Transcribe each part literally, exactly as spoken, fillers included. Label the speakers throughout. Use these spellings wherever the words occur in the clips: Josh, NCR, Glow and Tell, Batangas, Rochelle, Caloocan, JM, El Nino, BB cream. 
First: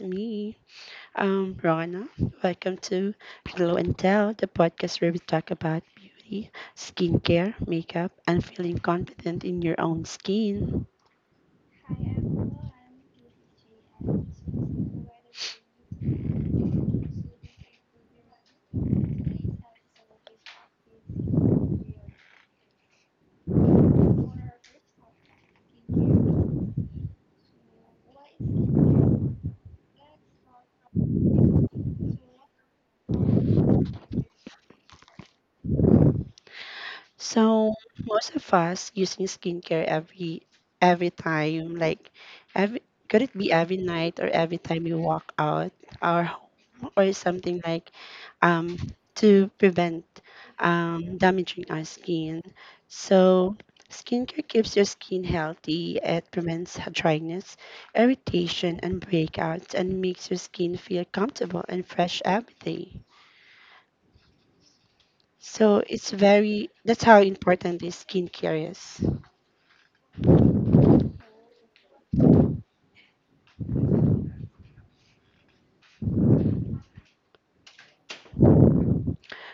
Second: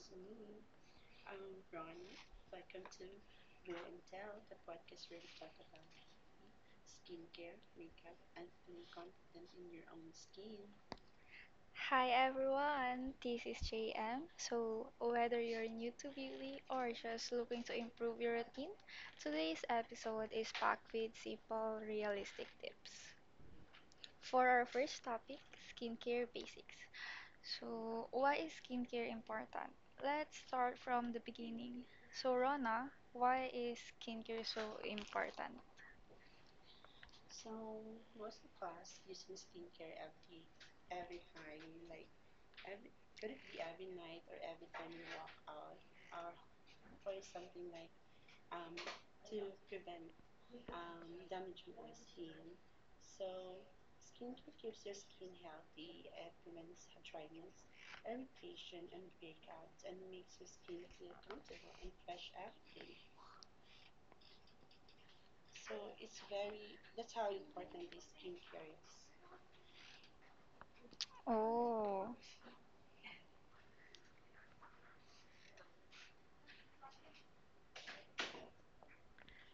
Speaker 1: me, um, Rana. Welcome to Glow and Tell, the podcast where we talk about beauty, skincare, makeup, and feeling confident in your own skin.
Speaker 2: Hi everyone, this is J M. So, whether you're new to beauty or just looking to improve your routine, today's episode is packed with simple, realistic tips. For our first topic, skincare basics. So, why is skincare important? Let's start from the beginning. So, Rona, why is skincare so important?
Speaker 1: So, most of us using skincare every every time, like every, could it be every night or every time we walk out our home or something like um to prevent um, damaging our skin. So, skincare keeps your skin healthy. It prevents h- dryness, irritation, and breakouts, and makes your skin feel comfortable and fresh every day. So it's very that's how important this skincare is.
Speaker 2: Oh.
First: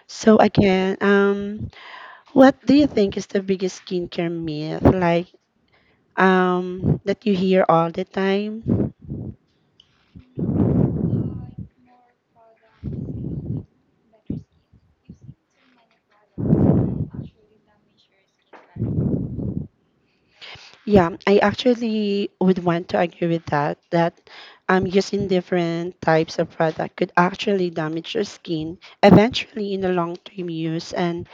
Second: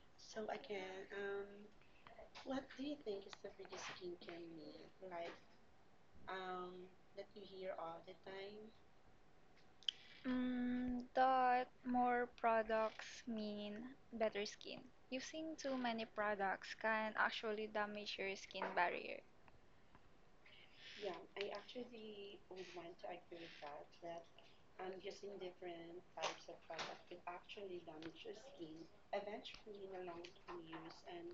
Speaker 1: So again, um, what do you think is the biggest skincare myth, like um, that you hear all the time?
Speaker 2: Mm, that more products mean better skin. Using too many products can actually damage your skin barrier.
Speaker 1: Yeah, I actually would want to agree with that, that um, using different types of product could actually damage your skin eventually in the long term use, and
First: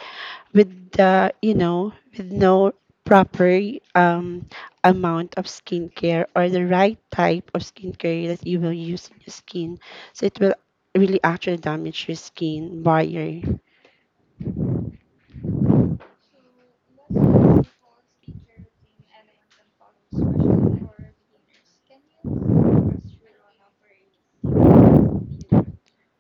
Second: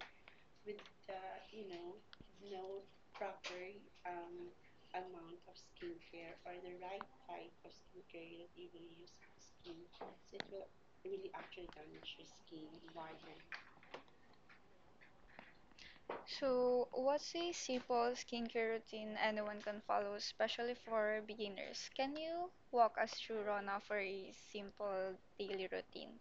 Speaker 1: with the, you know, with no proper um, amount of skincare or the right type of skincare that you will use in your skin. So it will really actually damage your skin barrier.
Speaker 2: So, what's a simple skincare routine anyone can follow, especially for beginners? Can you walk us through, Rona, for a simple daily routine?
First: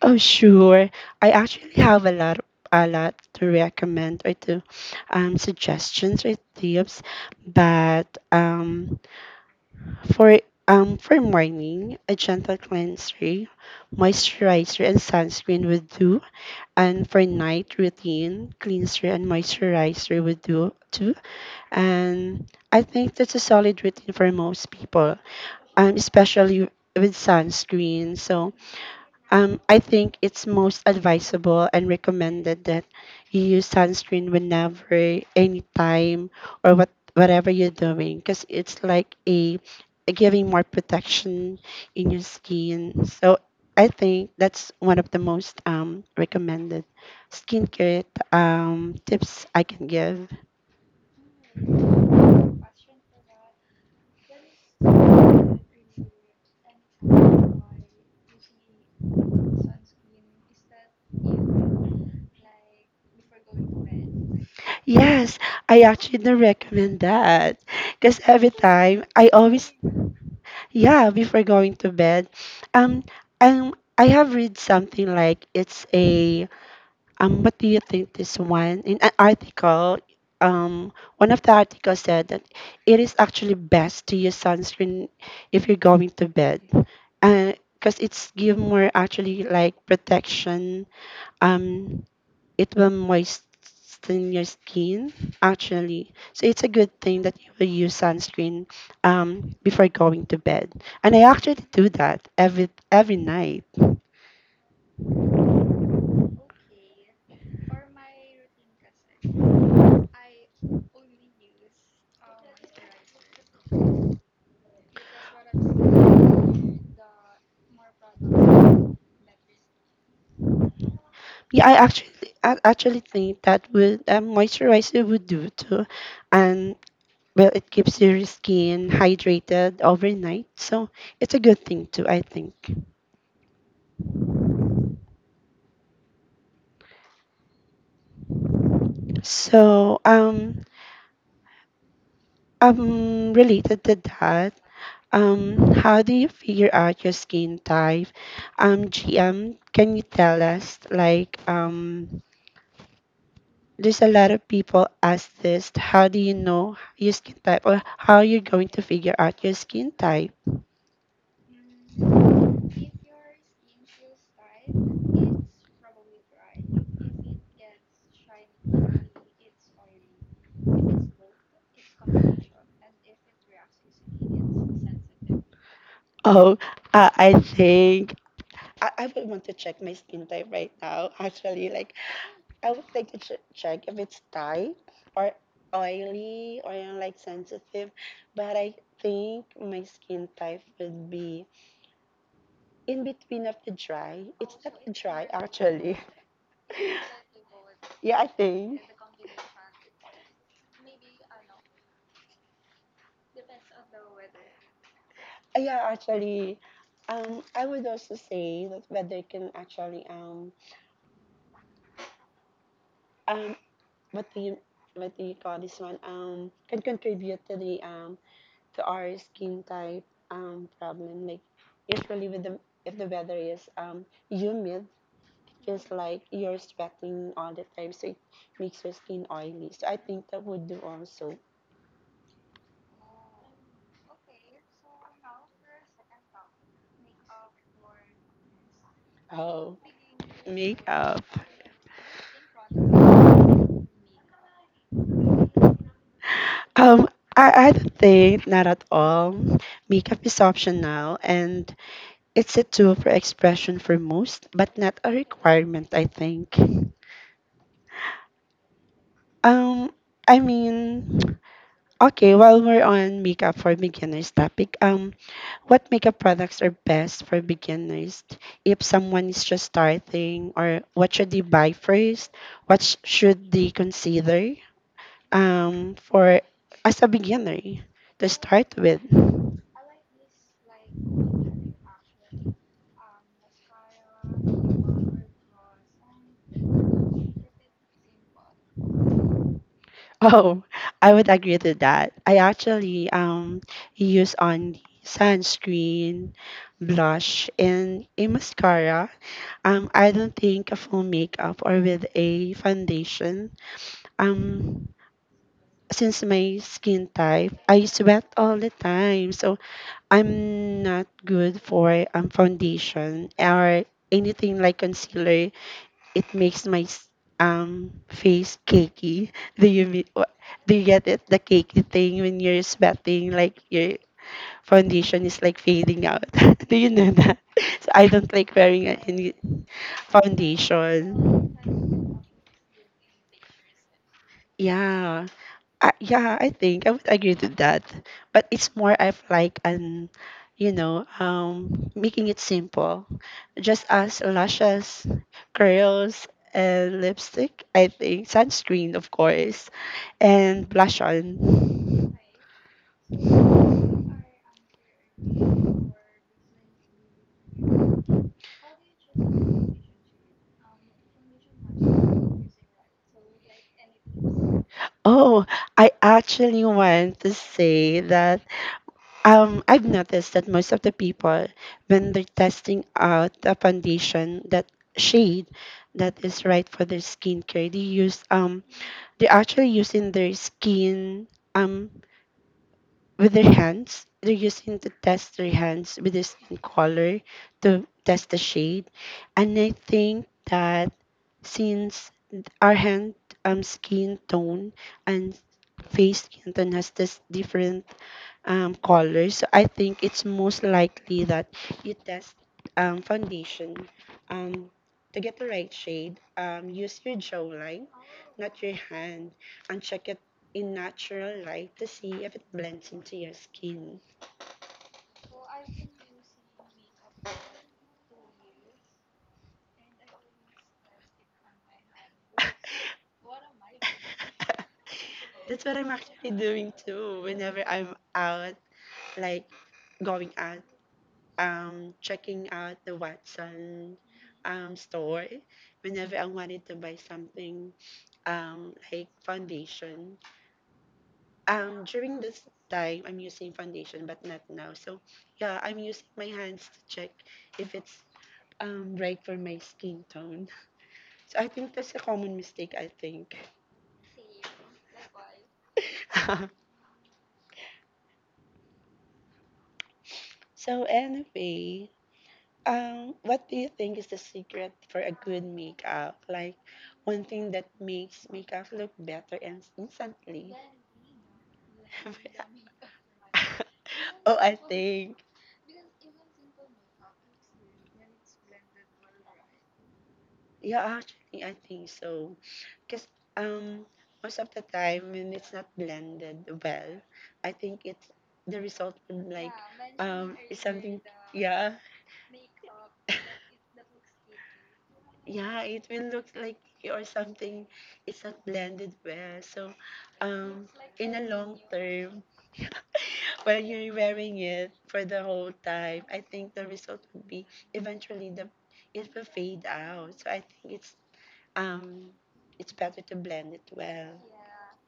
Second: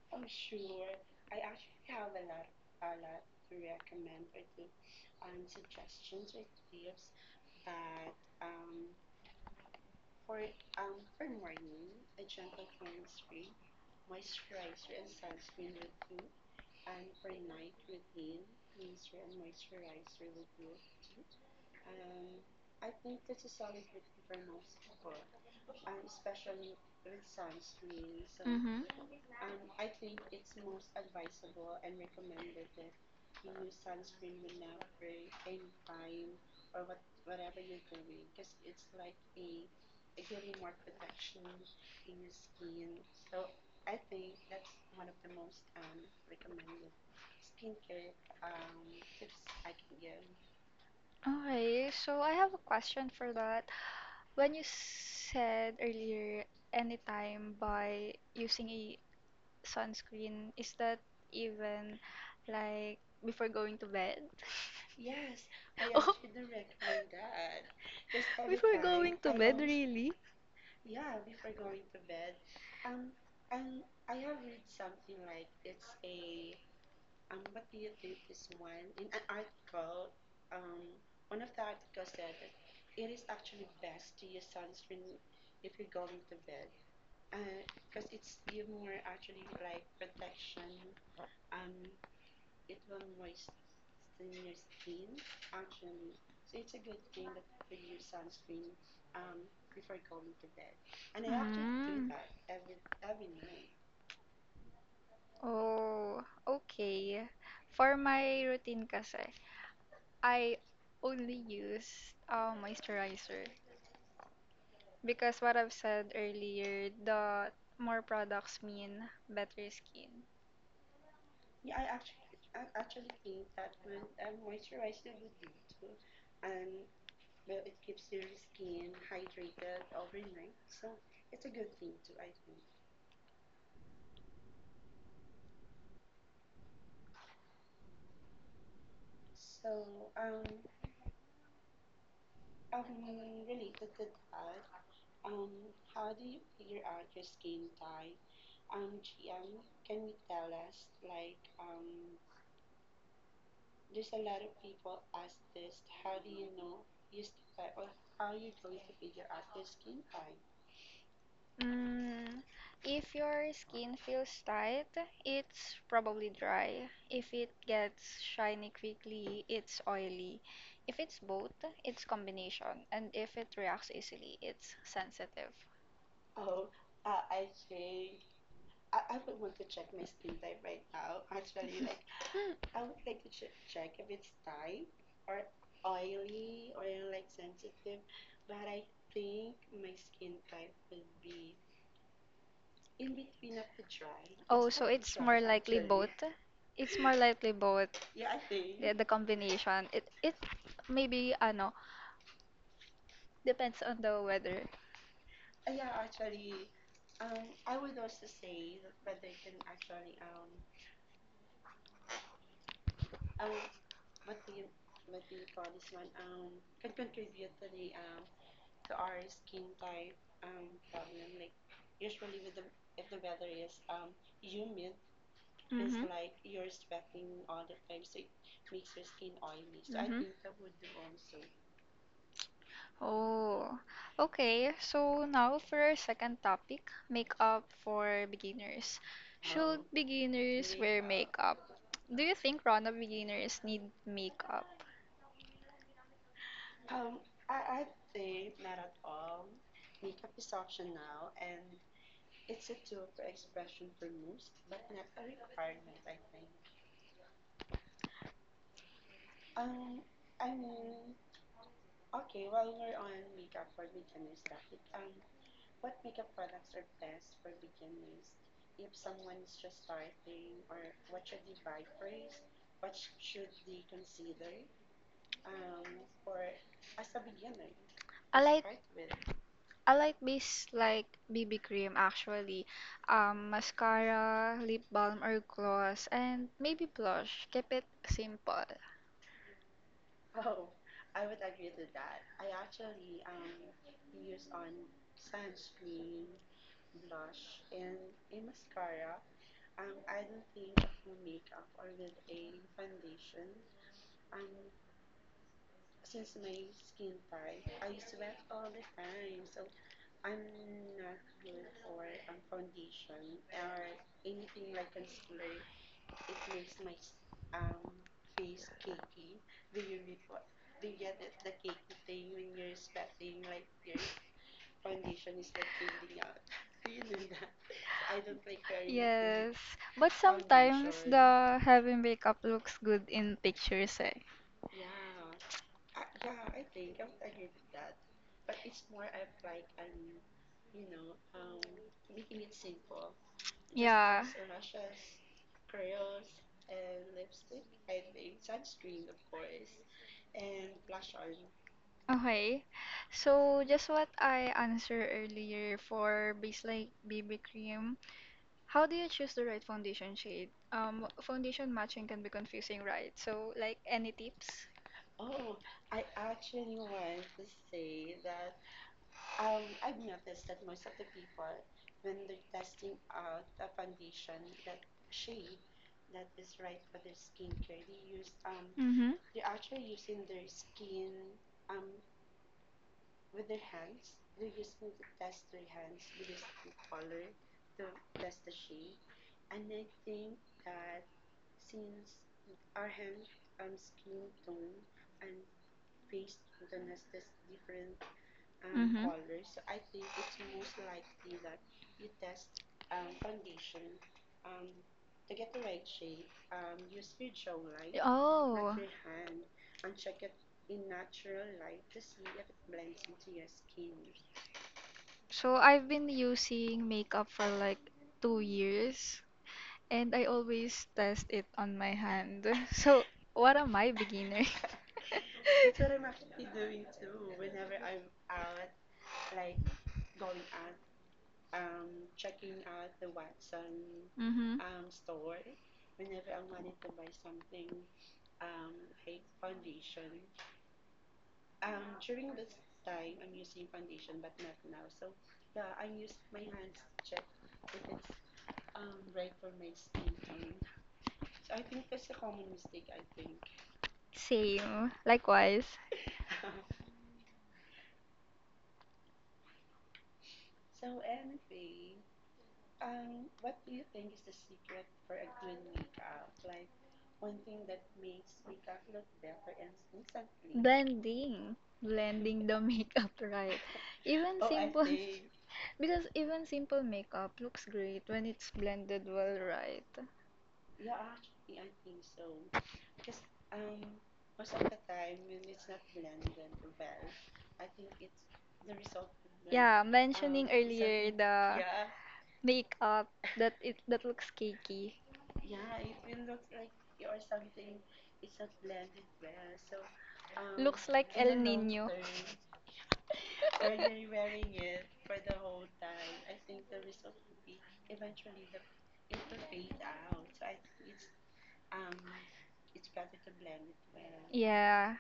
Speaker 1: Oh, sure. I actually have a lot, a lot to recommend, or to um, suggestions or tips. But um, for um, for morning, a gentle cleanser, moisturizer, and sunscreen would do. And for night routine, cleanser and moisturizer would do too. And I think that's a solid routine for most people, um, especially with sunscreen. So um, I think it's most advisable and recommended that you use sunscreen whenever, anytime, or what whatever you're doing, because it's like a, a giving more protection in your skin. So I think that's one of the most um, recommended skincare um, tips I can give.
Speaker 2: Okay, so I have a question for that. When you said earlier, anytime by using a sunscreen, is that even like before going to bed?
Speaker 1: Yes, I actually do recommend that. Because every time, I always,
Speaker 2: Really?
Speaker 1: yeah, before going to bed, um, um, I have read something like it's a, um, what do you think this one? In an article, um, one of the articles said that it is actually best to use sunscreen if you're going to bed. Because it's give more actually like protection, um it will moisten your skin actually, so it's a good thing that you will use sunscreen um, before going to bed, and I actually do that every every night.
Speaker 2: Oh, okay. For my routine kasi, I only use uh, moisturizer, because what I've said earlier, the more products mean better skin.
Speaker 1: Yeah, i actually I actually think that would um, moisturizer would do too, and well, it keeps your skin hydrated overnight, so it's a good thing too, I think. So um um related to that, um, how do you figure out your skin type? Um, G M, can you tell us? Like, um, there's a lot of people ask this. How do you know your skin type, or how you're going to figure out your skin type?
Speaker 2: Mm, If your skin feels tight, it's probably dry. If it gets shiny quickly, it's oily. If it's both, it's combination. And if it reacts easily, it's sensitive.
Speaker 1: Oh, uh, I think I, I would want to check my skin type right now. Actually, like, I would like to ch- check if it's tight or oily or you know, like sensitive, but I think my skin type would be in between of the dry. It's
Speaker 2: Oh,
Speaker 1: not
Speaker 2: so
Speaker 1: a
Speaker 2: it's
Speaker 1: dry
Speaker 2: more likely
Speaker 1: actually.
Speaker 2: both. It's more likely both.
Speaker 1: Yeah, I think.
Speaker 2: Yeah, the
Speaker 1: Uh,
Speaker 2: combination. It it maybe ano depends on the weather.
Speaker 1: Yeah, actually, um, I would also say that weather can actually um um what do you, what do you call this one, um can contribute to the um to our skin type um problem, like usually with the, if the weather is um humid, just
Speaker 2: Mhm.
Speaker 1: like you're sweating all the time, so it makes your skin oily, so I
Speaker 2: Mhm.
Speaker 1: think that would do also.
Speaker 2: Oh, okay. So now for our second topic, makeup for beginners. Should
Speaker 1: Oh,
Speaker 2: beginners wear
Speaker 1: makeup.
Speaker 2: makeup. makeup? Do you think, Rona, beginners need makeup?
Speaker 1: Um, I, I don't think not at all. Makeup is optional and it's a tool for expression for most, but not a requirement, I think. Um, I mean, okay, while we're on makeup for beginners topic, um, what makeup products are best for beginners? If someone is just starting, or what should they buy first? What sh- should they consider? Um for As a beginner to
Speaker 2: I like
Speaker 1: start with.
Speaker 2: I like base like B B cream actually, um, mascara, lip balm or gloss, and maybe blush. Keep it simple.
Speaker 1: Oh, I would agree to that. I actually um use on the sunscreen, blush, and a mascara. Um, I don't think a full makeup or with a foundation. Um, since my skin type, I sweat all the time, so I'm not good for um foundation or anything like concealer, it makes my s- um face cakey. Do you mean, wha- do you get it? The cakey thing when you're sweating, like your foundation is like fading out. Do you know that? So I don't like wearing a- any
Speaker 2: Yes, but sometimes
Speaker 1: foundation.
Speaker 2: the heavy makeup looks good in pictures eh.
Speaker 1: Yeah, uh, yeah, I think I would agree to that. But it's more of like an, you know, um, making it simple. Just
Speaker 2: Yeah.
Speaker 1: as lashes, curls, and lipstick, I think. Sunscreen, of course, and blush on.
Speaker 2: Okay. So just what I answered earlier for base like B B cream, how do you choose the right foundation shade? Um, foundation matching can be confusing, right? So like any tips?
Speaker 1: Oh, I actually want to say that, um, I've noticed that most of the people, when they're testing out a foundation, that shade that is right for their skincare, they use um
Speaker 2: Mm-hmm.
Speaker 1: they're actually using their skin um with their hands. They're using to test their hands with their skin color to test the shade, and I think that since our hand um skin tone and face skin tone has this different um,
Speaker 2: Mm-hmm.
Speaker 1: colors, so I think it's most likely that you test um, foundation um, to get the right shade. Um, use your jawline, not
Speaker 2: Oh.
Speaker 1: your hand, and check it in natural light to see if it blends into your skin.
Speaker 2: So I've been using makeup for like two years and I always test it on my hand. So what am I, beginner?
Speaker 1: That's what I'm actually doing too whenever I'm out, like going out. Um, checking out the Watson
Speaker 2: Mm-hmm.
Speaker 1: um, store whenever I wanted to buy something, um, like foundation. Um, during this time, I'm using foundation, but not now. So, yeah, I'm using my hands to check if it's, um, right for my skin tone. So, I think that's a common mistake, I think.
Speaker 2: Same. Likewise.
Speaker 1: So, anyway, um, what do you think is the secret for a good makeup? Like one thing that makes makeup look better and instantly.
Speaker 2: Blending. Blending the makeup right. Even
Speaker 1: Oh, I
Speaker 2: simple
Speaker 1: think.
Speaker 2: because even simple makeup looks great when it's blended well, right?
Speaker 1: Yeah, actually, I think so. Because, um, most of the time, when it's not blended well, I think it's the result would like,
Speaker 2: Yeah, um mentioning
Speaker 1: um, it's
Speaker 2: earlier
Speaker 1: something.
Speaker 2: something,
Speaker 1: Yeah,
Speaker 2: the makeup that it that looks cakey.
Speaker 1: yeah, it will look like or something. It's not blended well. So, um,
Speaker 2: Looks like
Speaker 1: in
Speaker 2: El
Speaker 1: a long
Speaker 2: Nino.
Speaker 1: term, when you're wearing it for the whole time, I think the result would be eventually the it will fade out. So I think it's um it's better to blend it well.
Speaker 2: Yeah.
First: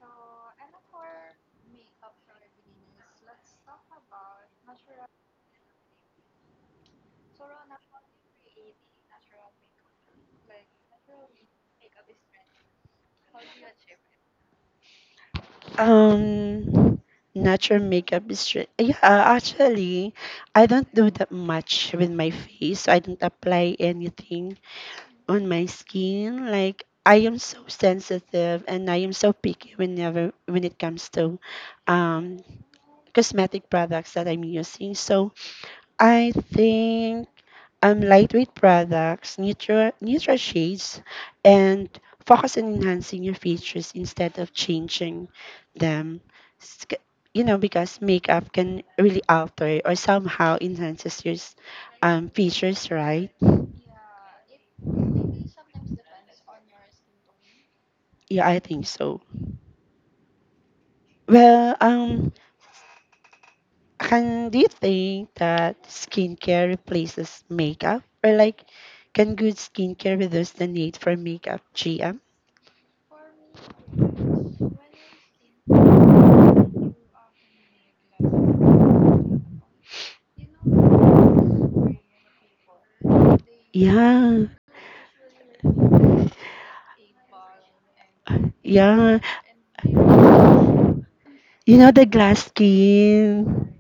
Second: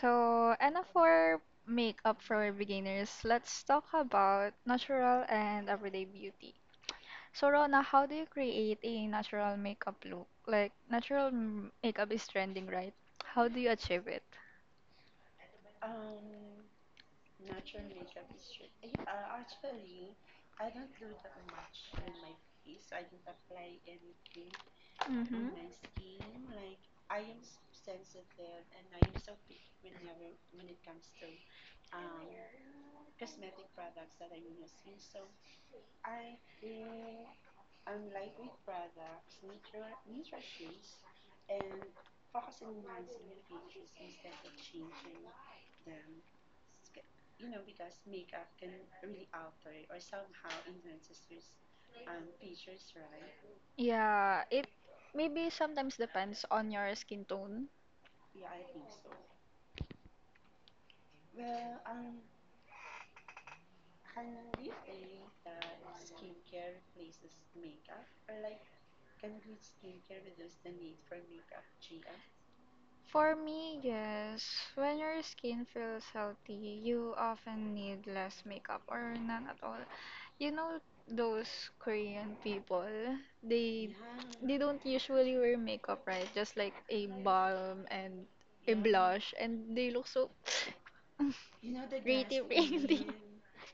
Speaker 2: So, and for makeup for beginners, let's talk about natural and everyday beauty. So, Rona, how do you create a natural makeup look? Like, natural m- makeup is trending, right? How do you achieve it?
Speaker 1: Um, natural makeup is re- yeah. Actually, I don't do that much with my face. So I don't apply anything on my
Speaker 2: Mm-hmm.
Speaker 1: skin. Like I am so sensitive and I am so picky whenever when it comes to um cosmetic products that I'm using. So I think, um, lightweight products, neutral, neutral shades, and focus on enhancing your features instead of changing them. S- c- You know, because makeup can really alter or somehow enhances your s- um, features, right?
Speaker 2: Yeah, it maybe sometimes depends on your skin tone.
Speaker 1: Yeah, I think so. Well, um, can, do you think that skincare replaces makeup, or like, can good skincare reduce the need for makeup, Gia?
Speaker 2: For me, yes. When your skin feels oily, you often need less makeup or none at all. You know those Korean people, they
Speaker 1: Yeah,
Speaker 2: they don't usually wear makeup, right? Just like a balm and a
Speaker 1: yeah.
Speaker 2: blush, and they look so
Speaker 1: You know the glass
Speaker 2: pretty, pretty.
Speaker 1: skin.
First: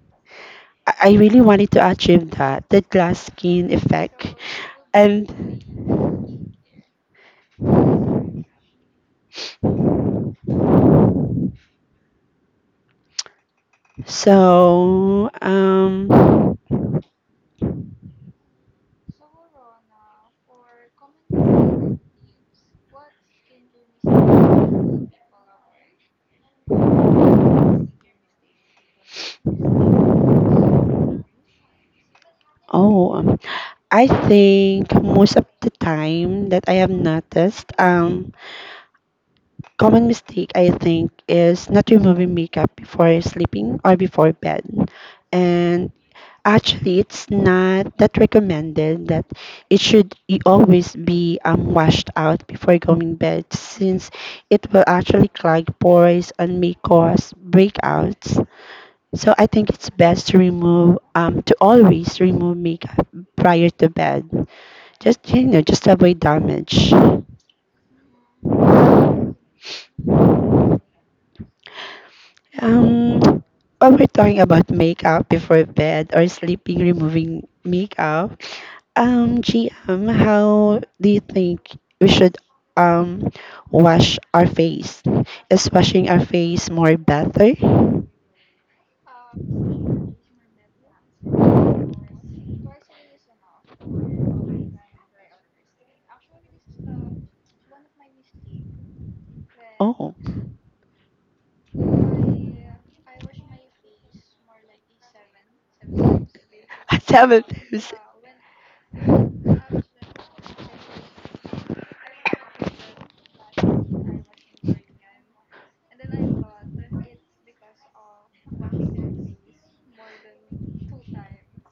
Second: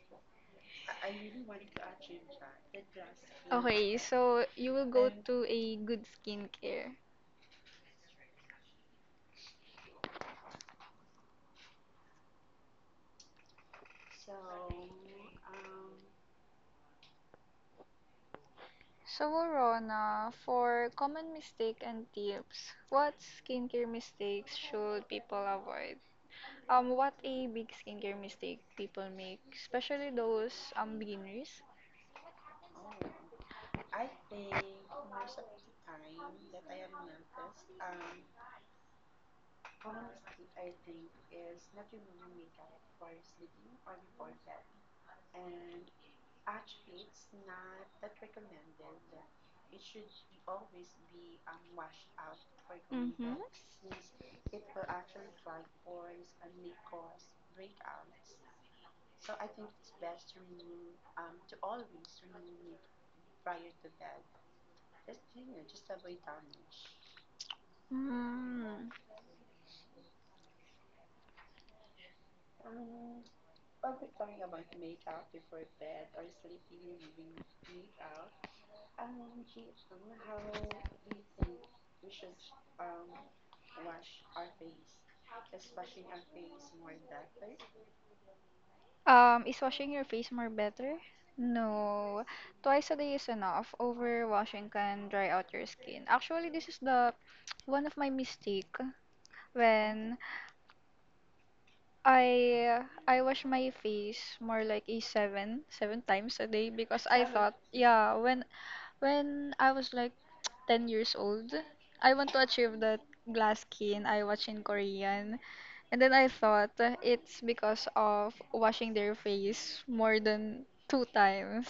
Speaker 1: I I really wanted to achieve that, the glass skin
Speaker 2: Okay,
Speaker 1: effect.
Speaker 2: so you will go to
Speaker 1: And
Speaker 2: a good skincare.
Speaker 1: so, um,
Speaker 2: So, Rona, for common mistake and tips, what skincare mistake should people avoid? Um, what a big skincare mistake people make, especially those um beginners?
Speaker 1: oh, um, I think most of the time that I have noticed, um, common mistake I think is not removing makeup before sleeping or before bed. And actually, it's not that recommended that it should i- always be, um, washed out before going bed, since it will actually clog pores and may cause breakouts. So I think it's best to remove, um, to always remove makeup prior to bed. Just you know, just to avoid damage.
Speaker 2: Hmm.
Speaker 1: Um, when we're talking about makeup before bed or sleeping, removing makeup, um, G M, how do you think we should um wash our face? Is washing our face more better?
Speaker 2: Um, is washing your face more better? No, twice a day is enough. Overwashing can dry out your skin. Actually, this is the one of my mistake,
Speaker 1: Oh,
Speaker 2: when I I wash my face more like a seven seven times a day because I Seven.
Speaker 1: seven
Speaker 2: thought,
Speaker 1: times.
Speaker 2: yeah, when when I was like ten years old, I want to achieve that glass skin I watch in Korean, and then I thought, uh, it's because of washing their face more than two times.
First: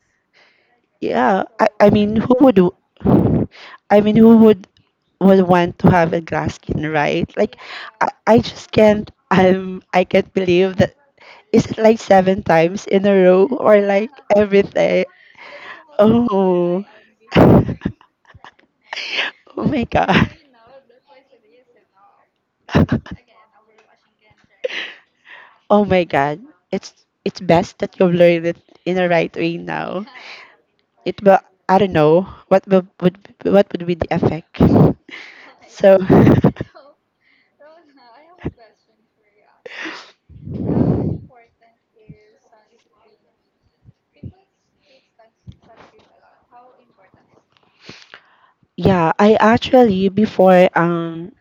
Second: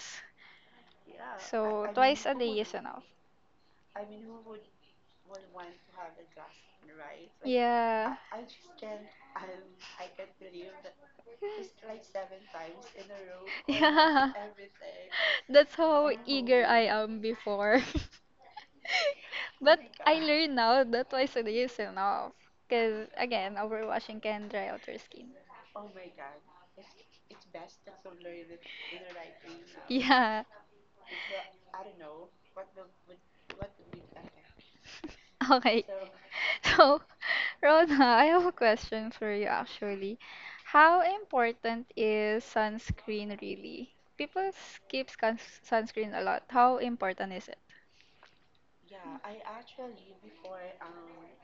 Speaker 2: Yeah,
Speaker 1: Yeah, I,
Speaker 2: so
Speaker 1: I
Speaker 2: I- I
Speaker 1: mean,
Speaker 2: twice
Speaker 1: who
Speaker 2: mean, a day
Speaker 1: would,
Speaker 2: is enough.
Speaker 1: w- I mean, who would, would want to have a glass skin, right? Like, I,
Speaker 2: Yeah,
Speaker 1: I just can't. I'm I can't believe that. Is it like seven times in a row or like
Speaker 2: yeah,
Speaker 1: every day?
Speaker 2: that's how
Speaker 1: Oh,
Speaker 2: eager I am
Speaker 1: oh
Speaker 2: before. Oh. But
Speaker 1: my
Speaker 2: my
Speaker 1: God.
Speaker 2: I God learned now that twice a day is enough. Because again, overwashing can dry out your skin.
Speaker 1: Oh my God. It's it's best that you've learned it in the right way now.
Speaker 2: Yeah,
Speaker 1: It will, I don't know what will, would what would be the effect.
Speaker 2: okay.
Speaker 1: So
Speaker 2: So, Rona, I have a question for you actually. How important is sunscreen really? People skip suns- sunscreen a lot. How important is it?
Speaker 1: yeah, I actually before um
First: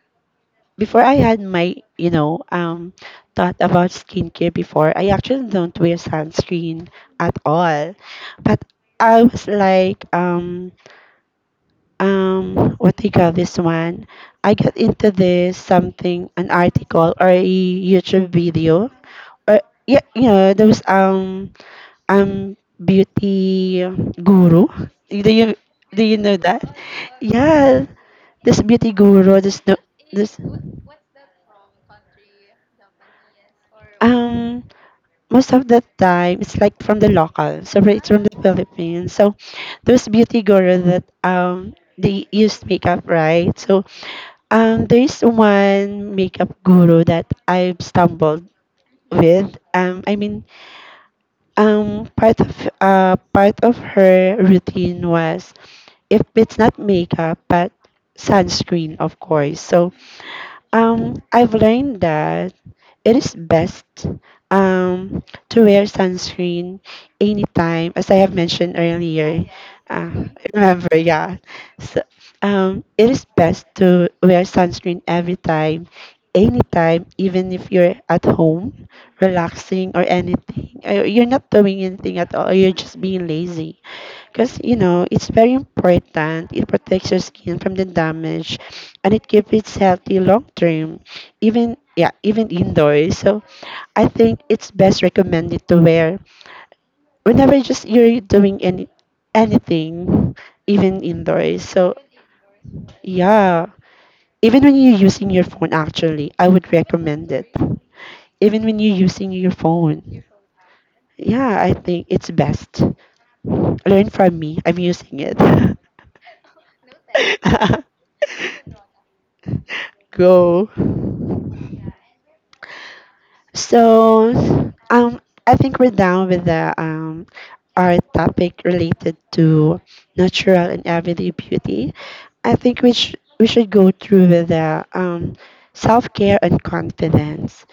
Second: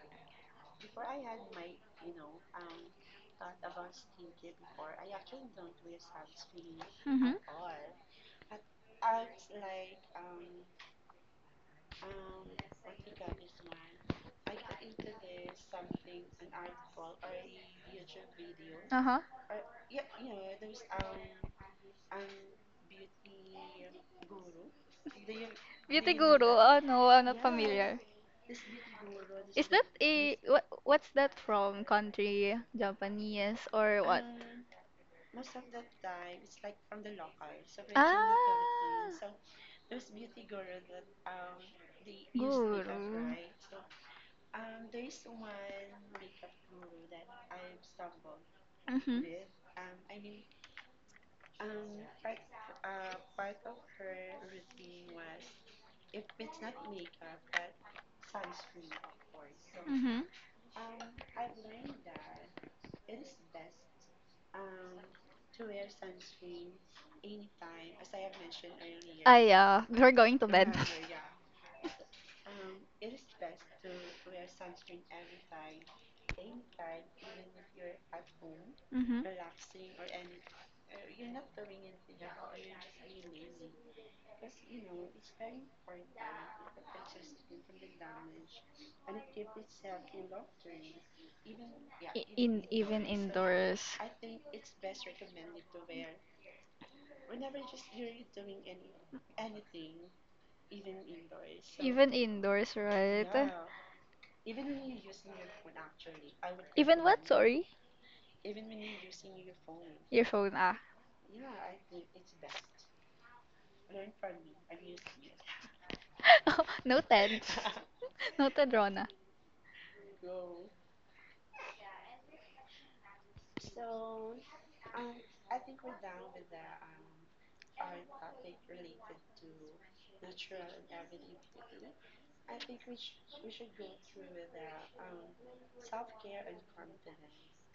Speaker 1: before I had my you know um thought about skincare. Before, I actually don't wear sunscreen
Speaker 2: Mm-hmm.
Speaker 1: at all, but I was like um um what do you call this one? I got into this, something, an article or a YouTube video,
Speaker 2: Uh-huh.
Speaker 1: or yeah, you know those um um beauty guru. do you do
Speaker 2: Beauty
Speaker 1: you know
Speaker 2: guru.
Speaker 1: that?
Speaker 2: Oh no, I'm not
Speaker 1: Yeah,
Speaker 2: familiar.
Speaker 1: this beauty guru, this,
Speaker 2: Is
Speaker 1: no,
Speaker 2: that a
Speaker 1: this
Speaker 2: what? What's that from? Country, Japanese, or what?
Speaker 1: um most of the time it's like from the local, so right, it's from
Speaker 2: Ah,
Speaker 1: the Philippines, so those beauty guru that um they use
Speaker 2: guru.
Speaker 1: makeup, right? So um there's one makeup guru that I've stumbled
Speaker 2: Mhm.
Speaker 1: with, um I mean, um part of uh part of her routine was if it's not makeup, but sunscreen, of course. So
Speaker 2: Mhm.
Speaker 1: um I've learned that it is best, um, to wear sunscreen anytime, as I have mentioned
Speaker 2: Ah,
Speaker 1: earlier.
Speaker 2: yeah. We're
Speaker 1: Uh,
Speaker 2: going to bed.
Speaker 1: remember, yeah. So, um, it is best to wear sunscreen every time, anytime, even if you're at home,
Speaker 2: Mhm.
Speaker 1: relaxing or anything. Uh, You're not doing anything at all. You're just being lazy because you know it's very important. It protects your skin from the damage and it keeps it healthy long term, even, yeah,
Speaker 2: I-
Speaker 1: even
Speaker 2: In even
Speaker 1: indoors. So
Speaker 2: indoors.
Speaker 1: I think it's best recommended to wear whenever, just you're doing any anything, even indoors. So
Speaker 2: Even indoors, right?
Speaker 1: yeah, even when you're using your phone, actually I would
Speaker 2: Even what?
Speaker 1: recommend it.
Speaker 2: Sorry,
Speaker 1: Even when you're using your phone,
Speaker 2: your phone. Ah,
Speaker 1: yeah, I think it's best. Learn from me, I'm using it.
Speaker 2: noted. Noted, Rona.
Speaker 1: Go. So, um, I think we're done with the um, our topic related to natural and everyday beauty. I think we sh- we should go through with the um, self care and confidence.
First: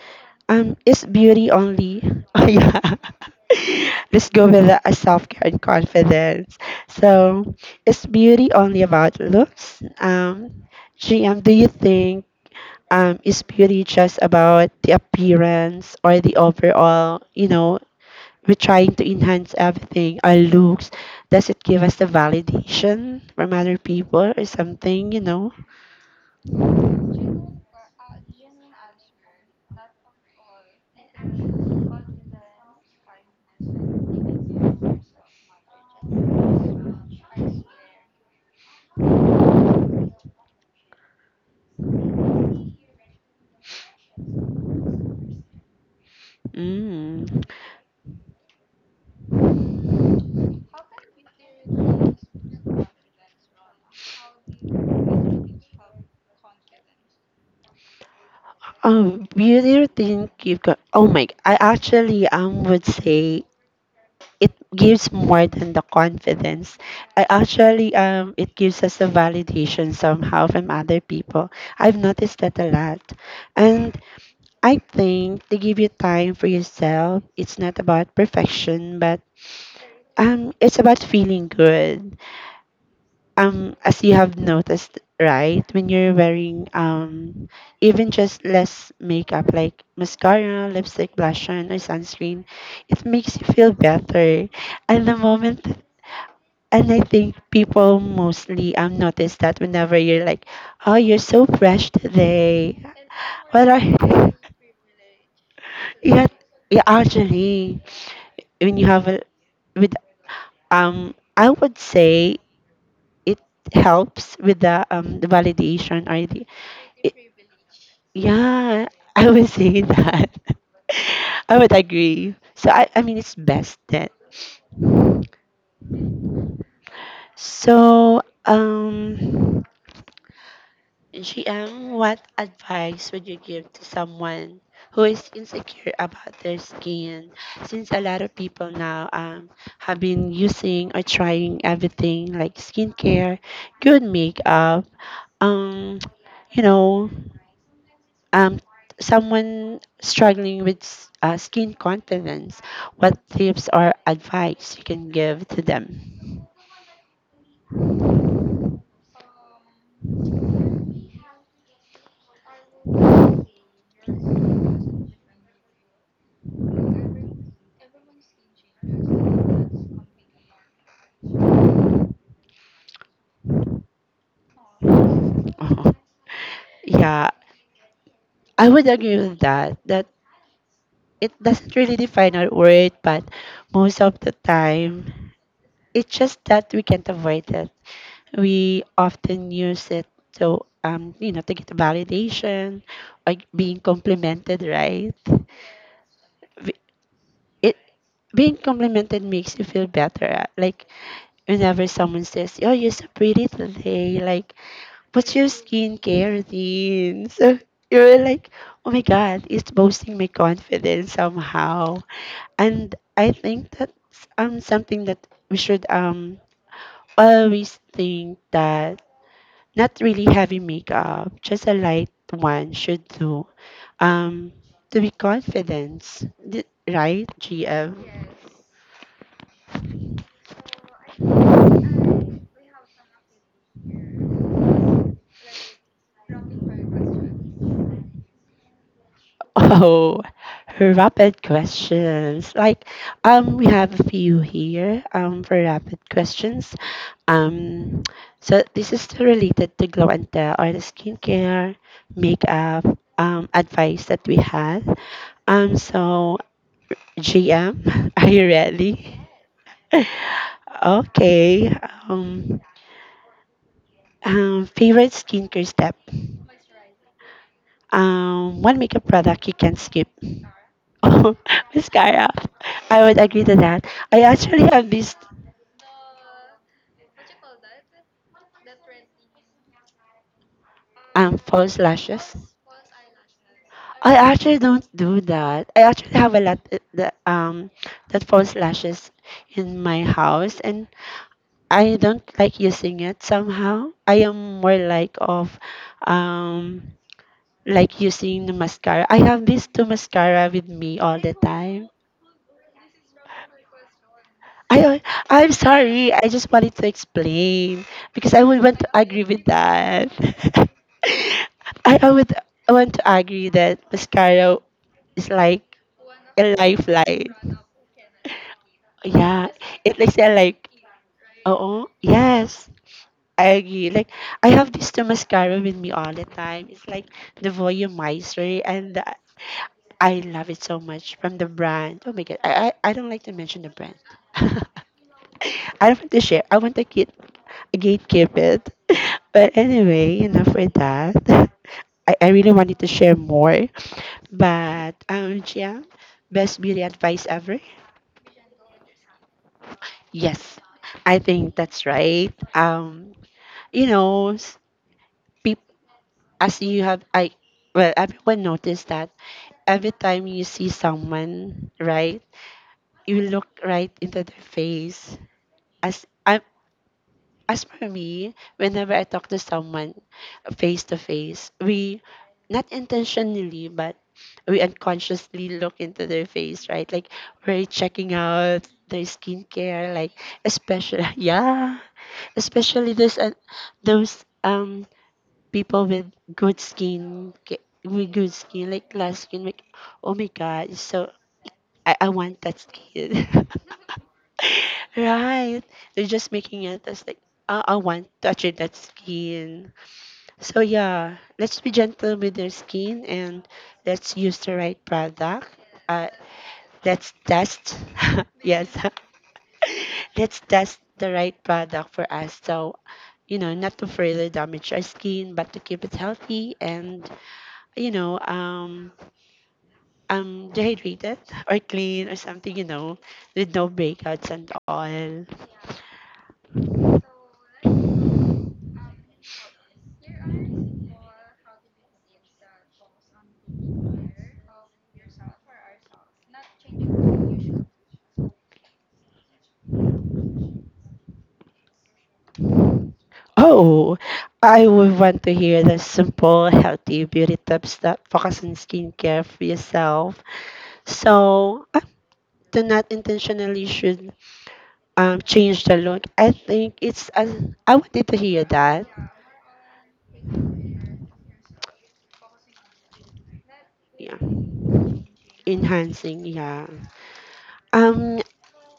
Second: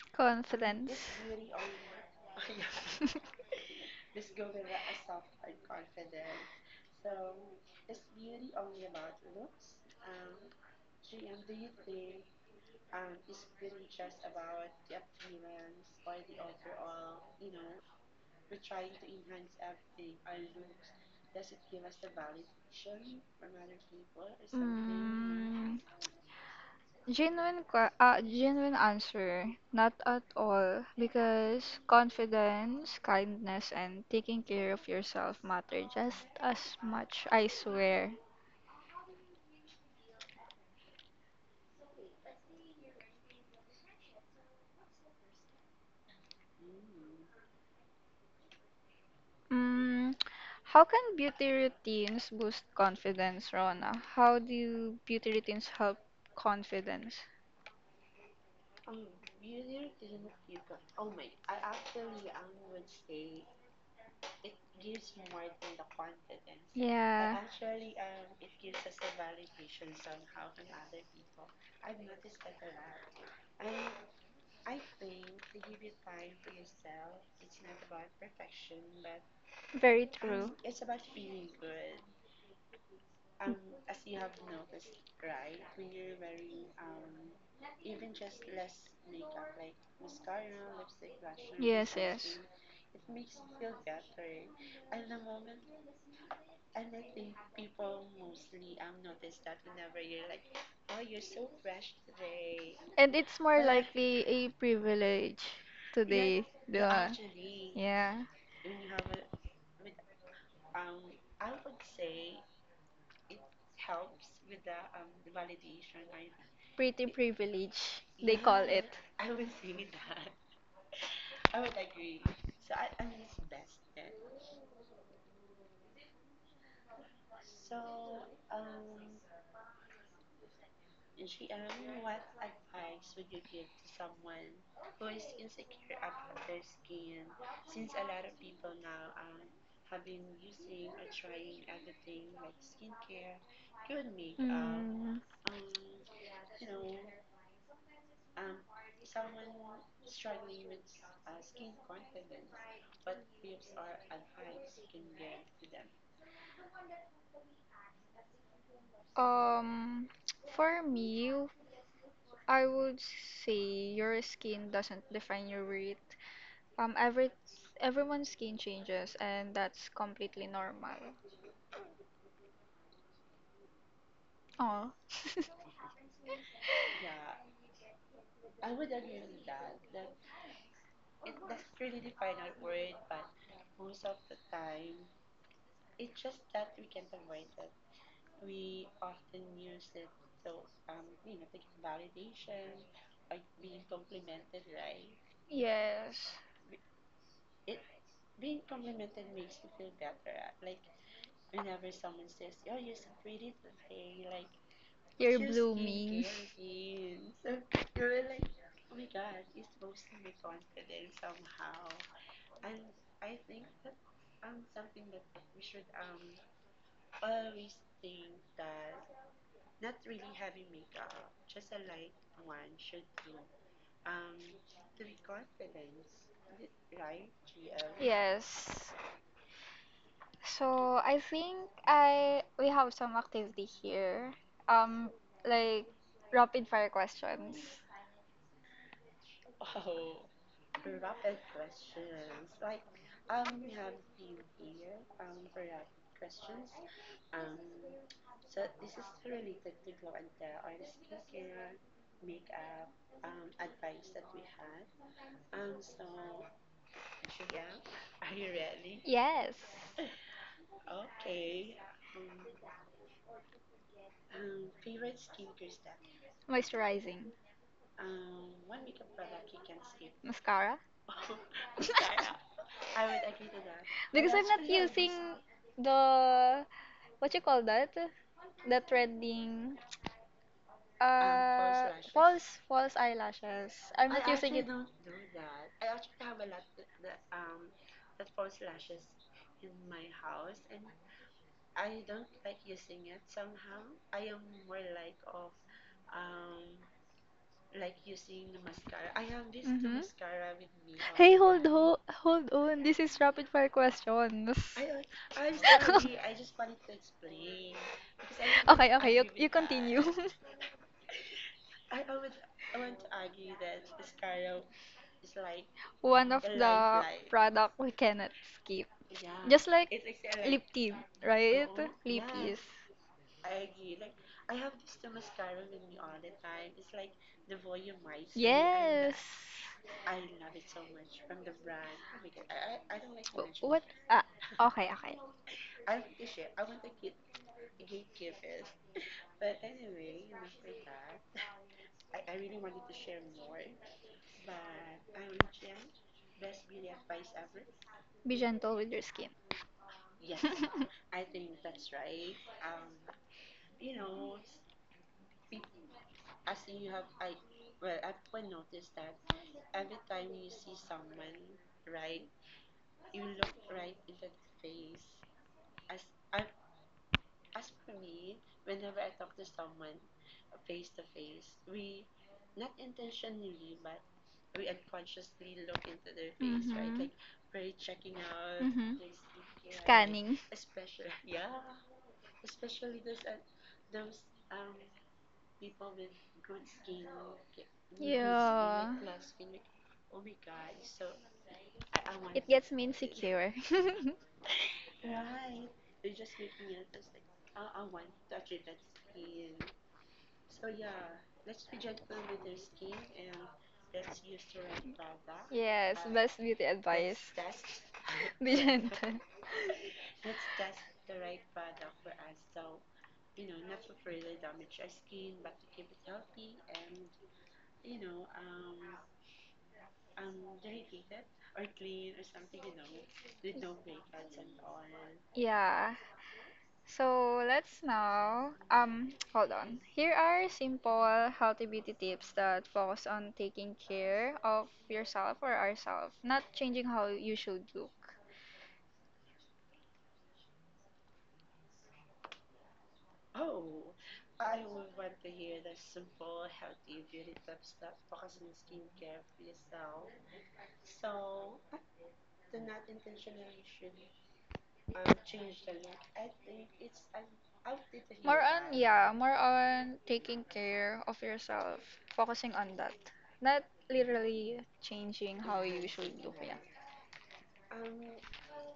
Speaker 1: Um, is
Speaker 2: Confidence.
Speaker 1: beauty only? Oh yeah. Let's go with the uh, self care and confidence. So, is beauty only about looks? Um, G M, do you think? Um, is beauty just about the appearance or the overall, you know, we're trying to enhance everything, our looks. Does it give us the validation from other people or something, you know?
Speaker 2: Mm, genuine, que- uh, genuine answer. Not at all. Because confidence, kindness, and taking care of yourself matter just as much, I swear.
Speaker 1: Mm.
Speaker 2: Mm, how can beauty routines boost confidence, Rona? How do beauty routines help confidence?
Speaker 1: Um, beauty routine give co- oh my g- I actually um would say it gives more than the confidence. I
Speaker 2: Yeah,
Speaker 1: actually um it gives us the validation somehow from other people. I've noticed that a lot. And I think they give you time for yourself. It's not about perfection, but
Speaker 2: very true.
Speaker 1: um, it's about feeling good. Um, as you have noticed, right? When you're wearing um, even just less makeup like mascara, lipstick, blush on, or
Speaker 2: Yes, yes.
Speaker 1: sunscreen, it makes you feel better. And the moment, and I think people mostly um notice that whenever you're like, oh, you're so fresh today.
Speaker 2: And it's more
Speaker 1: What
Speaker 2: likely
Speaker 1: are,
Speaker 2: a privilege
Speaker 1: yeah.
Speaker 2: today, di
Speaker 1: Yeah,
Speaker 2: ba?
Speaker 1: actually,
Speaker 2: Yeah,
Speaker 1: when you have a, with, um, I would say it helps with the um the validation or the,
Speaker 2: pretty
Speaker 1: it,
Speaker 2: privilege, they call it.
Speaker 1: yeah, I would say that. I would agree. So, I, I mean it's best that. So um G M, what advice would you give to someone who is insecure about their skin? Since a lot of people now, um, have been using or trying everything like skincare, good makeup,
Speaker 2: Mm.
Speaker 1: um, you know, um, someone struggling with s- uh, skin confidence, what tips or advice you can give to them?
Speaker 2: Um, for me, I would say your skin doesn't define your weight. Um, every everyone's skin changes, and that's completely normal. Oh,
Speaker 1: Yeah, I would agree with that. That it doesn't really define our worth, but most of the time, it's just that we can't avoid it. We often use it to, um, you know, to get validation, like being complimented, right?
Speaker 2: yes,
Speaker 1: We- It, being complimented makes you feel better. Like whenever someone says, "Oh, you're so pretty today," like
Speaker 2: you're
Speaker 1: what's your
Speaker 2: blooming.
Speaker 1: skincare routine? So you were like, oh my God, it's boosting my confidence somehow. And I think that's, um, something that we should, um, always think that not really heavy makeup, just a light one should do, um, to be confident, right, G M?
Speaker 2: Yes. So I think I we have some activity here. Um, like rapid fire questions.
Speaker 1: Oh, rapid questions. Like, um, we have a few here. Um, for rapid questions. Um, so this is still related to glow and tell or the skincare, makeup, um, advice that we had. Um, so G M, are you ready?
Speaker 2: Yes.
Speaker 1: Okay. Um, um, Favorite skincare step.
Speaker 2: Moisturizing
Speaker 1: Um, one makeup product you can't skip.
Speaker 2: mascara
Speaker 1: Oh, mascara. I would agree to that. I
Speaker 2: because I'm not
Speaker 1: actually have
Speaker 2: using
Speaker 1: these
Speaker 2: the what you call that, the threading,
Speaker 1: um false
Speaker 2: uh
Speaker 1: lashes.
Speaker 2: false false eyelashes. I'm
Speaker 1: I
Speaker 2: not using
Speaker 1: actually
Speaker 2: it.
Speaker 1: don't do that. I actually have a lot, uh, the um that false lashes in my house, and I don't like using it somehow. I am more like of um like using the mascara. I have these two
Speaker 2: Mm-hmm.
Speaker 1: mascara with me all
Speaker 2: Hey,
Speaker 1: the
Speaker 2: hold
Speaker 1: time.
Speaker 2: ho hold on. This is rapid fire questions.
Speaker 1: I
Speaker 2: I,
Speaker 1: don't- I'm
Speaker 2: I'm sorry, I mean, because
Speaker 1: sorry. I
Speaker 2: I
Speaker 1: just wanted to
Speaker 2: really
Speaker 1: explain because I would want to
Speaker 2: Okay, okay, you
Speaker 1: agree
Speaker 2: agree you
Speaker 1: with
Speaker 2: with that, continue.
Speaker 1: that. I, I would I want to agree that mascara is like
Speaker 2: One of the
Speaker 1: a
Speaker 2: light the light.
Speaker 1: lifeline.
Speaker 2: product we cannot skip. Yeah.
Speaker 1: Yeah,
Speaker 2: Just like
Speaker 1: it
Speaker 2: it's
Speaker 1: is a
Speaker 2: excellent. Lip
Speaker 1: like.
Speaker 2: tint, right? Oh,
Speaker 1: Oh,
Speaker 2: lip, yeah, is.
Speaker 1: yes, I agree. Like, I have this two mascara with me all the time. It's like the
Speaker 2: The Lippies.
Speaker 1: Volumizer, and the,
Speaker 2: Yes.
Speaker 1: I love it so much from the brand. Oh my God, I, I, I don't like to
Speaker 2: Wh-
Speaker 1: mention the
Speaker 2: What?
Speaker 1: brand.
Speaker 2: brand? Ah, okay, okay.
Speaker 1: I don't want to share. I want to keep, gatekeep it. But anyway, enough with that. I, I really wanted to share more. But um yeah, best beauty advice ever.
Speaker 2: Be gentle with your skin.
Speaker 1: Yes, I think that's right. Um, you know, People, as you have, I, well everyone noticed that every time you see someone, right, you look right into their face. As I as for me, whenever I talk to someone face to face, we not intentionally, but we
Speaker 2: Yes.
Speaker 1: unconsciously look into their face, right?
Speaker 2: Mm-hmm.
Speaker 1: Like we're checking out
Speaker 2: Mm-hmm.
Speaker 1: their skincare,
Speaker 2: Scanning.
Speaker 1: like
Speaker 2: Mm-hmm,
Speaker 1: especially, yeah, especially those, uh, those um people with good skin, ca- with good skin
Speaker 2: yeah.
Speaker 1: like glass skin, like oh my god, it's so, I, I want
Speaker 2: It
Speaker 1: that
Speaker 2: gets me like
Speaker 1: skin.
Speaker 2: insecure.
Speaker 1: Right. They're just making it as like, I, I want to achieve that skin. So yeah, let's be gentle with their skin and let's use the right product.
Speaker 2: Yes,
Speaker 1: Uh,
Speaker 2: best beauty
Speaker 1: let's
Speaker 2: advice.
Speaker 1: test.
Speaker 2: That's. Be
Speaker 1: Yes.
Speaker 2: gentle.
Speaker 1: Let's test the right product for us. So, you know, not to further damage our skin, but to keep it healthy and, you know, um, um dehydrated or clean or something, you know, with no breakouts and all.
Speaker 2: Yeah. So let's now um hold on. Here are simple healthy beauty tips that focus on taking care of yourself or ourselves, not changing how you should look.
Speaker 1: Oh, I would want to hear the simple, healthy beauty tips that focus on skincare for yourself. So, uh, do not intentionally should um change the look. I think it's, as I wanted to hear
Speaker 2: More on,
Speaker 1: that.
Speaker 2: yeah, more on taking care of yourself, focusing on that. Not
Speaker 1: Yeah,
Speaker 2: literally changing how you usually
Speaker 1: enhancing.
Speaker 2: look, yeah.
Speaker 1: Yeah. Um,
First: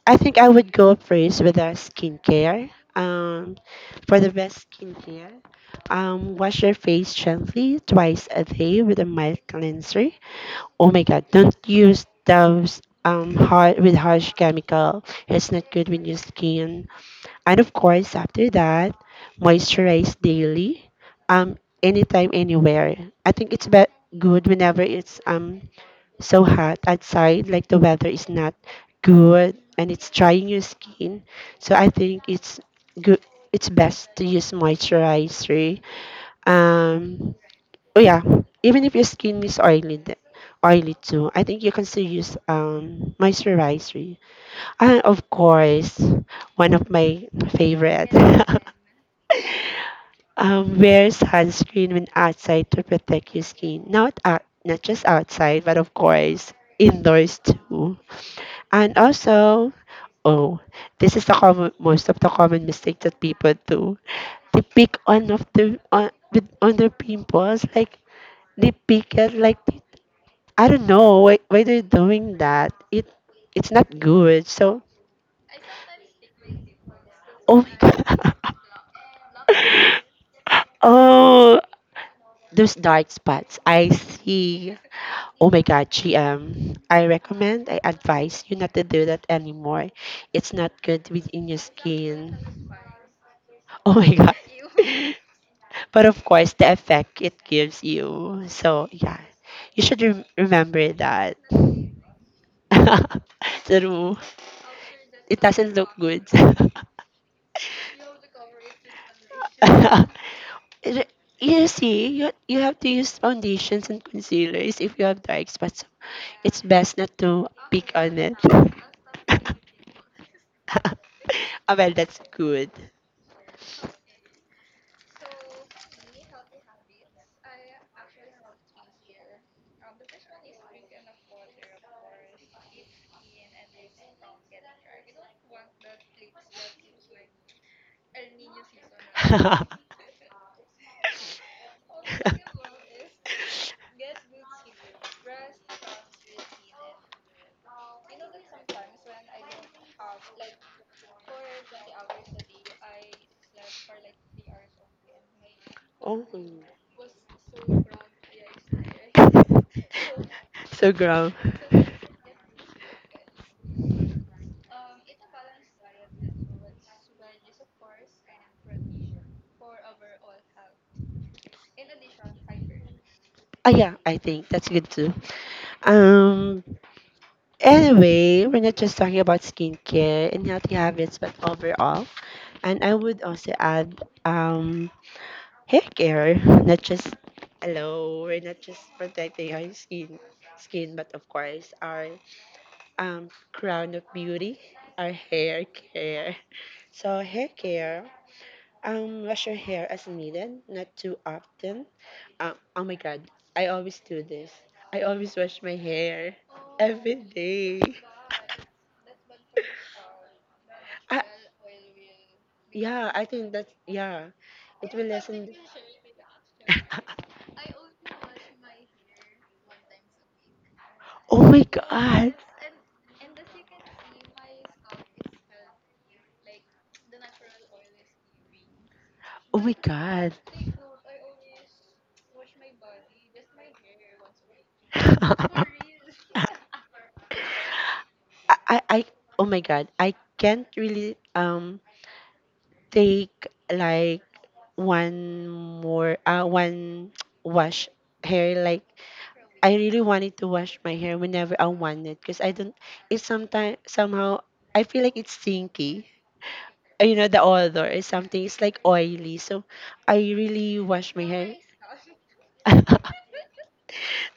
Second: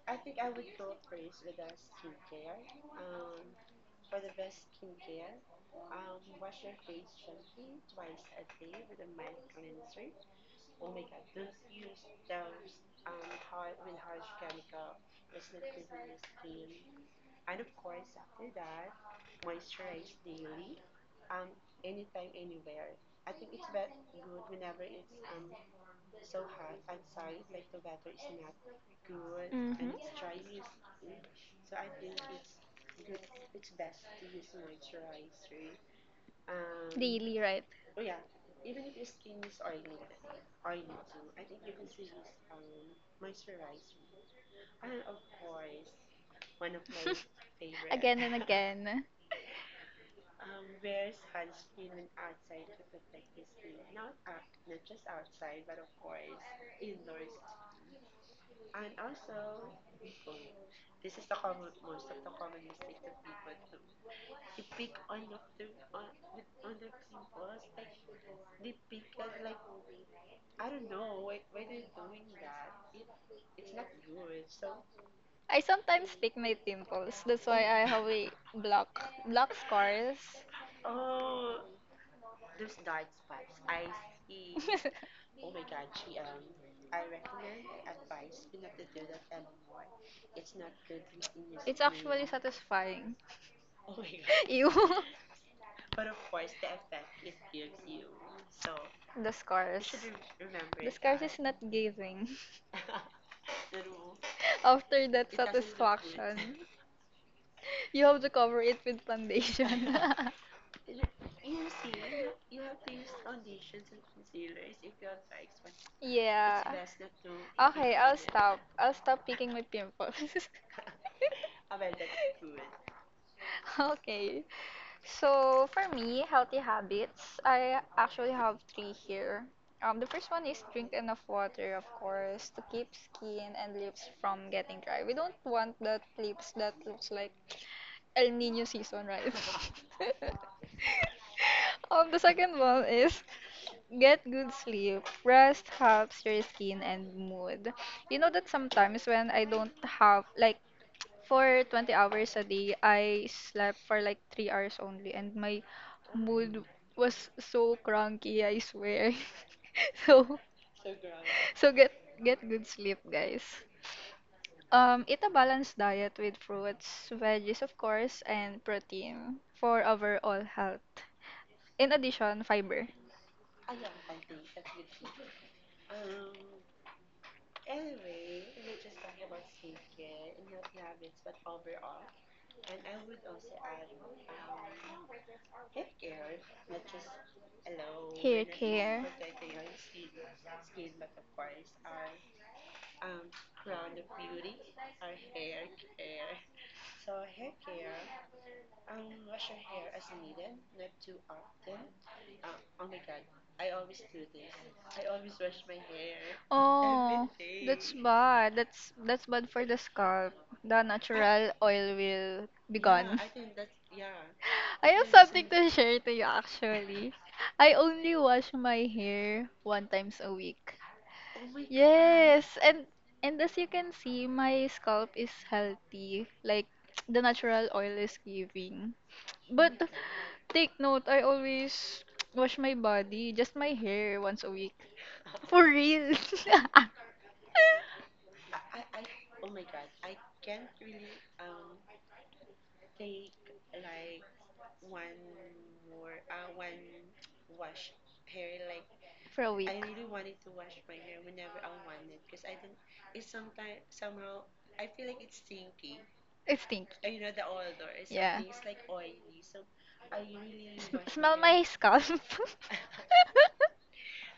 Speaker 1: I think I would go first with the skincare. Um, for the best skincare, um, wash your face gently twice a day with a mild cleanser. Oh my God, don't use those um hard, with harsh chemical. It's not good with your skin. And of course, after that, moisturize daily, um, anytime, anywhere. I think it's be- good whenever it's um so hot outside, like the weather is not good
Speaker 2: Mm-hmm.
Speaker 1: and it's drying your skin. So I think it's good. It's best to use moisturizer. Um,
Speaker 2: Daily, right?
Speaker 1: oh yeah, even if your skin is oily, th- oily too, I think you can still use um moisturizer. And of course, one of my favorite.
Speaker 2: again and again.
Speaker 1: Um, wear sunscreen when outside to protect your skin. Not out, not just outside, but of course indoors too. And also, oh, this is the common, most of the common mistake that people do. They pick on of the on with on their pimples, like they pick it, like I don't know why why they're doing that. It it's not good. So
Speaker 2: I sometimes pick my pimples. That's why
Speaker 1: oh
Speaker 2: I
Speaker 1: my
Speaker 2: have a
Speaker 1: god,
Speaker 2: black, black scars.
Speaker 1: oh, those dark spots I see. Oh my God, G M. I recommend, I advise you not to do that anymore. It's not good within your
Speaker 2: It's actually
Speaker 1: skin.
Speaker 2: satisfying.
Speaker 1: Oh my God.
Speaker 2: Ew.
Speaker 1: But of course, the effect it gives you. So, yeah,
Speaker 2: The
Speaker 1: you
Speaker 2: scars.
Speaker 1: should rem-
Speaker 2: The
Speaker 1: remember
Speaker 2: scars is
Speaker 1: that.
Speaker 2: not giving.
Speaker 1: True.
Speaker 2: After that good.
Speaker 1: It doesn't look good.
Speaker 2: Satisfaction, you have to cover it with foundation.
Speaker 1: Re- you see, you, you have to use foundations and concealers if you have dark spots. So
Speaker 2: It's
Speaker 1: it's
Speaker 2: yeah.
Speaker 1: best
Speaker 2: Best to
Speaker 1: not
Speaker 2: keep
Speaker 1: to
Speaker 2: it
Speaker 1: pick
Speaker 2: okay, I'll
Speaker 1: on
Speaker 2: hidden.
Speaker 1: it.
Speaker 2: Stop. I'll stop picking
Speaker 1: Ah,
Speaker 2: my pimples.
Speaker 1: well, that's good.
Speaker 2: Okay. So for me, healthy habits, I actually have three here. Um, the first one is drink enough water, of course, to keep skin and lips from getting dry. We don't want that lips that looks like El Nino season, right? um, the second one is get good sleep. Rest helps your skin and mood. You know that sometimes when I don't have like for twenty hours a day, I slept for like three hours only and my
Speaker 1: Oh,
Speaker 2: mood was so cranky, I swear. So,
Speaker 1: so ground.
Speaker 2: so get get good sleep, guys. Um, eat a balanced diet with fruits, veggies of course, and protein for overall health. In addition, fiber.
Speaker 1: Ah, yeah, I think that's good too. Um, Anyway, we're not just talking about skincare and healthy habits, but overall. And I would also add, um, hair care. Not just, hello, we're
Speaker 2: Hair
Speaker 1: not just
Speaker 2: care.
Speaker 1: protecting our skin, skin but of course, our um, crown of beauty, our hair care. So, hair care, um, wash your hair as needed, not too often. Um, oh my god, I always do this. I always wash my hair every
Speaker 2: Oh,
Speaker 1: day.
Speaker 2: that's bad. That's that's bad for the scalp. The
Speaker 1: I,
Speaker 2: natural oil will be
Speaker 1: yeah,
Speaker 2: gone.
Speaker 1: I think that's, yeah,
Speaker 2: I
Speaker 1: it
Speaker 2: have
Speaker 1: will
Speaker 2: something
Speaker 1: lessen.
Speaker 2: to share to you actually. I only wash my hair one times a week.
Speaker 1: Oh my god.
Speaker 2: Yes, and and as you can see, my scalp is healthy. Like the natural oil is giving.
Speaker 1: Oh my
Speaker 2: But oh.
Speaker 1: god.
Speaker 2: Take note, I always wash my body, just my hair once a week. For real.
Speaker 1: I, I, I, oh my god. I can't really um take, like one more uh one wash hair, like
Speaker 2: For a I week.
Speaker 1: I really wanted to wash my hair whenever I wanted, because I don't. It's sometimes, somehow I feel like it's stinky.
Speaker 2: I think.
Speaker 1: Uh, You know, the odor is
Speaker 2: Yeah.
Speaker 1: something. It's like oily. So I really
Speaker 2: Sm-
Speaker 1: wash my
Speaker 2: Smell
Speaker 1: hair.
Speaker 2: my scalp.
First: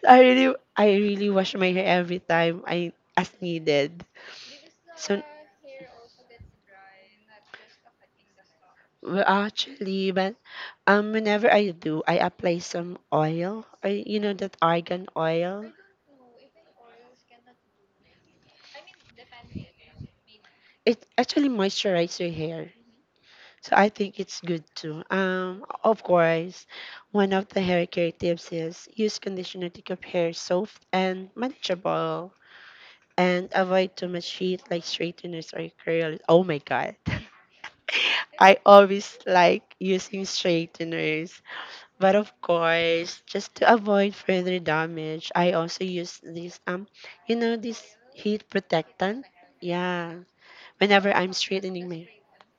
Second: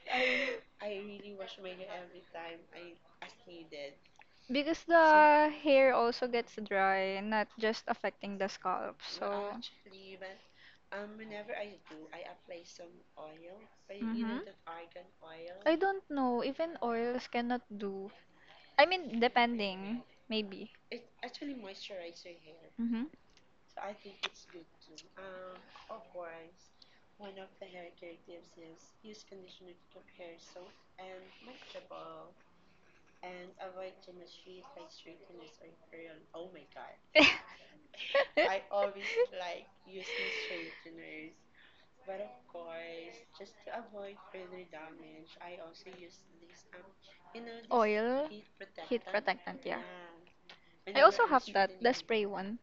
Speaker 1: I really I really wash my hair every time, I as needed.
Speaker 2: Because. So
Speaker 1: So,
Speaker 2: the hair also gets dry, not just affecting the scalp.
Speaker 1: well,
Speaker 2: Well, so,
Speaker 1: actually, but um, whenever I do, I apply some oil or you know that argan
Speaker 2: I
Speaker 1: oil.
Speaker 2: don't know. Even oils cannot do. I mean, depending, maybe.
Speaker 1: It actually moisturizes your hair.
Speaker 2: Mm-hmm.
Speaker 1: So I think it's good too. Um, of course, one of the hair care tips is use conditioner to keep hair soft and manageable, and avoid too much heat like straighteners or curls. Oh my god. I always like using straighteners, but of course, just to avoid further damage, I also use this um, you know, this heat
Speaker 2: protectant,
Speaker 1: protectant. Yeah, whenever I'm straightening my,
Speaker 2: spray one.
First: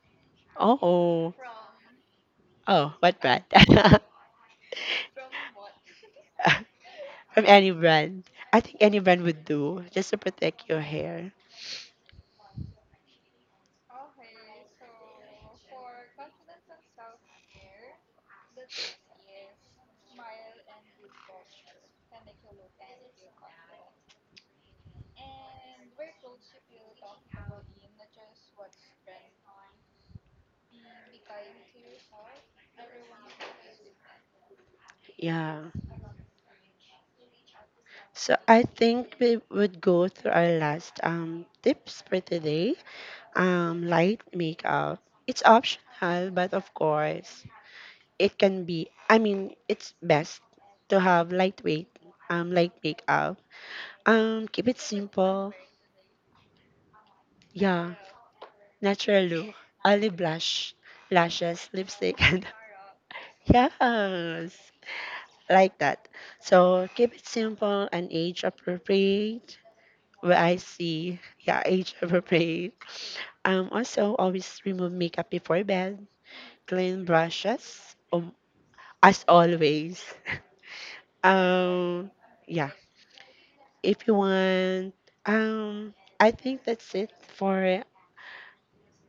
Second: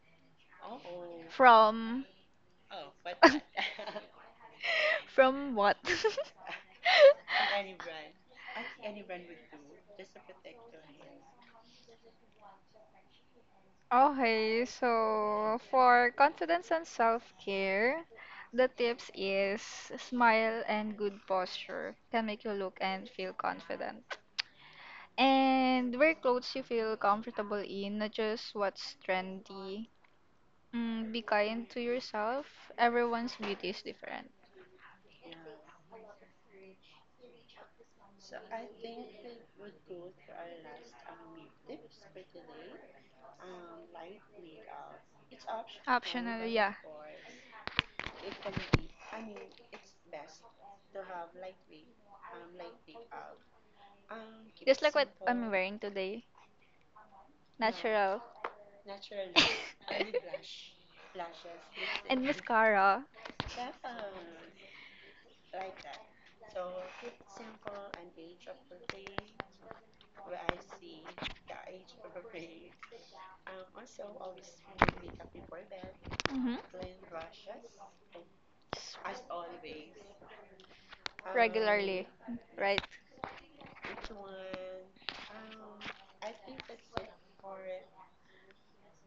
Speaker 1: oh,
Speaker 2: From
Speaker 1: oh, what brand?
Speaker 2: from what? From.
Speaker 1: From any brand. I think any brand would do just to protect your hair.
Speaker 2: Okay, so for confidence and self-care, the tips is smile and good posture can make you look and feel confident. And wear clothes you feel comfortable in, not just what's trendy. Mm, be kind to yourself. Everyone's beauty is different.
Speaker 1: Yeah. So I think we would go through our last um tips for today. Um, light makeup. It's optional,
Speaker 2: Optional,
Speaker 1: but of
Speaker 2: yeah.
Speaker 1: course, it can be. I mean, it's best to have lightweight um light makeup. Um, keep it
Speaker 2: Just like what I'm
Speaker 1: simple.
Speaker 2: wearing today.
Speaker 1: Yeah.
Speaker 2: Natural.
Speaker 1: Natural look, olive blush, lashes, lipstick,
Speaker 2: And
Speaker 1: and
Speaker 2: mascara.
Speaker 1: yes, like that. So keep it simple and age appropriate. Where I see, yeah, age appropriate. Um, also always remove makeup before bed.
Speaker 2: Mm-hmm.
Speaker 1: Clean brushes, um, as always.
Speaker 2: Regularly,
Speaker 1: Um, yeah.
Speaker 2: right?
Speaker 1: If you want, um, I think that's it for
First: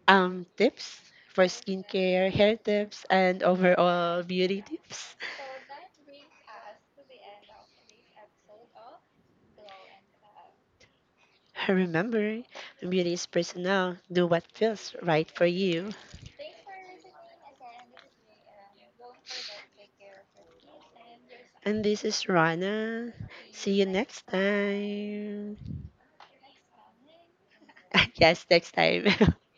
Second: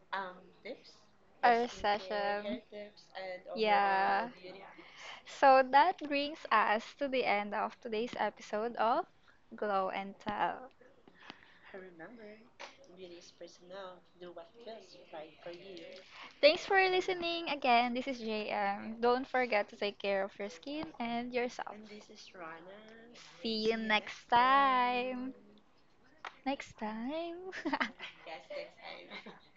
Speaker 1: um tips for
Speaker 2: Our
Speaker 1: skincare, hair
Speaker 2: session.
Speaker 1: tips, and overall
Speaker 2: Yeah.
Speaker 1: beauty tips.
Speaker 2: So that brings us to the end of today's episode of Glow and Tell.
Speaker 1: Remember, beauty is personal. Do what feels right for you.
Speaker 2: Thanks for listening again. This is J M. Don't forget to take care of your skin and yourself.
Speaker 1: And this is Rana.
Speaker 2: See
Speaker 1: See
Speaker 2: you
Speaker 1: you
Speaker 2: next
Speaker 1: next
Speaker 2: time.
Speaker 1: time.
Speaker 2: Next time.
Speaker 1: Yes, next time.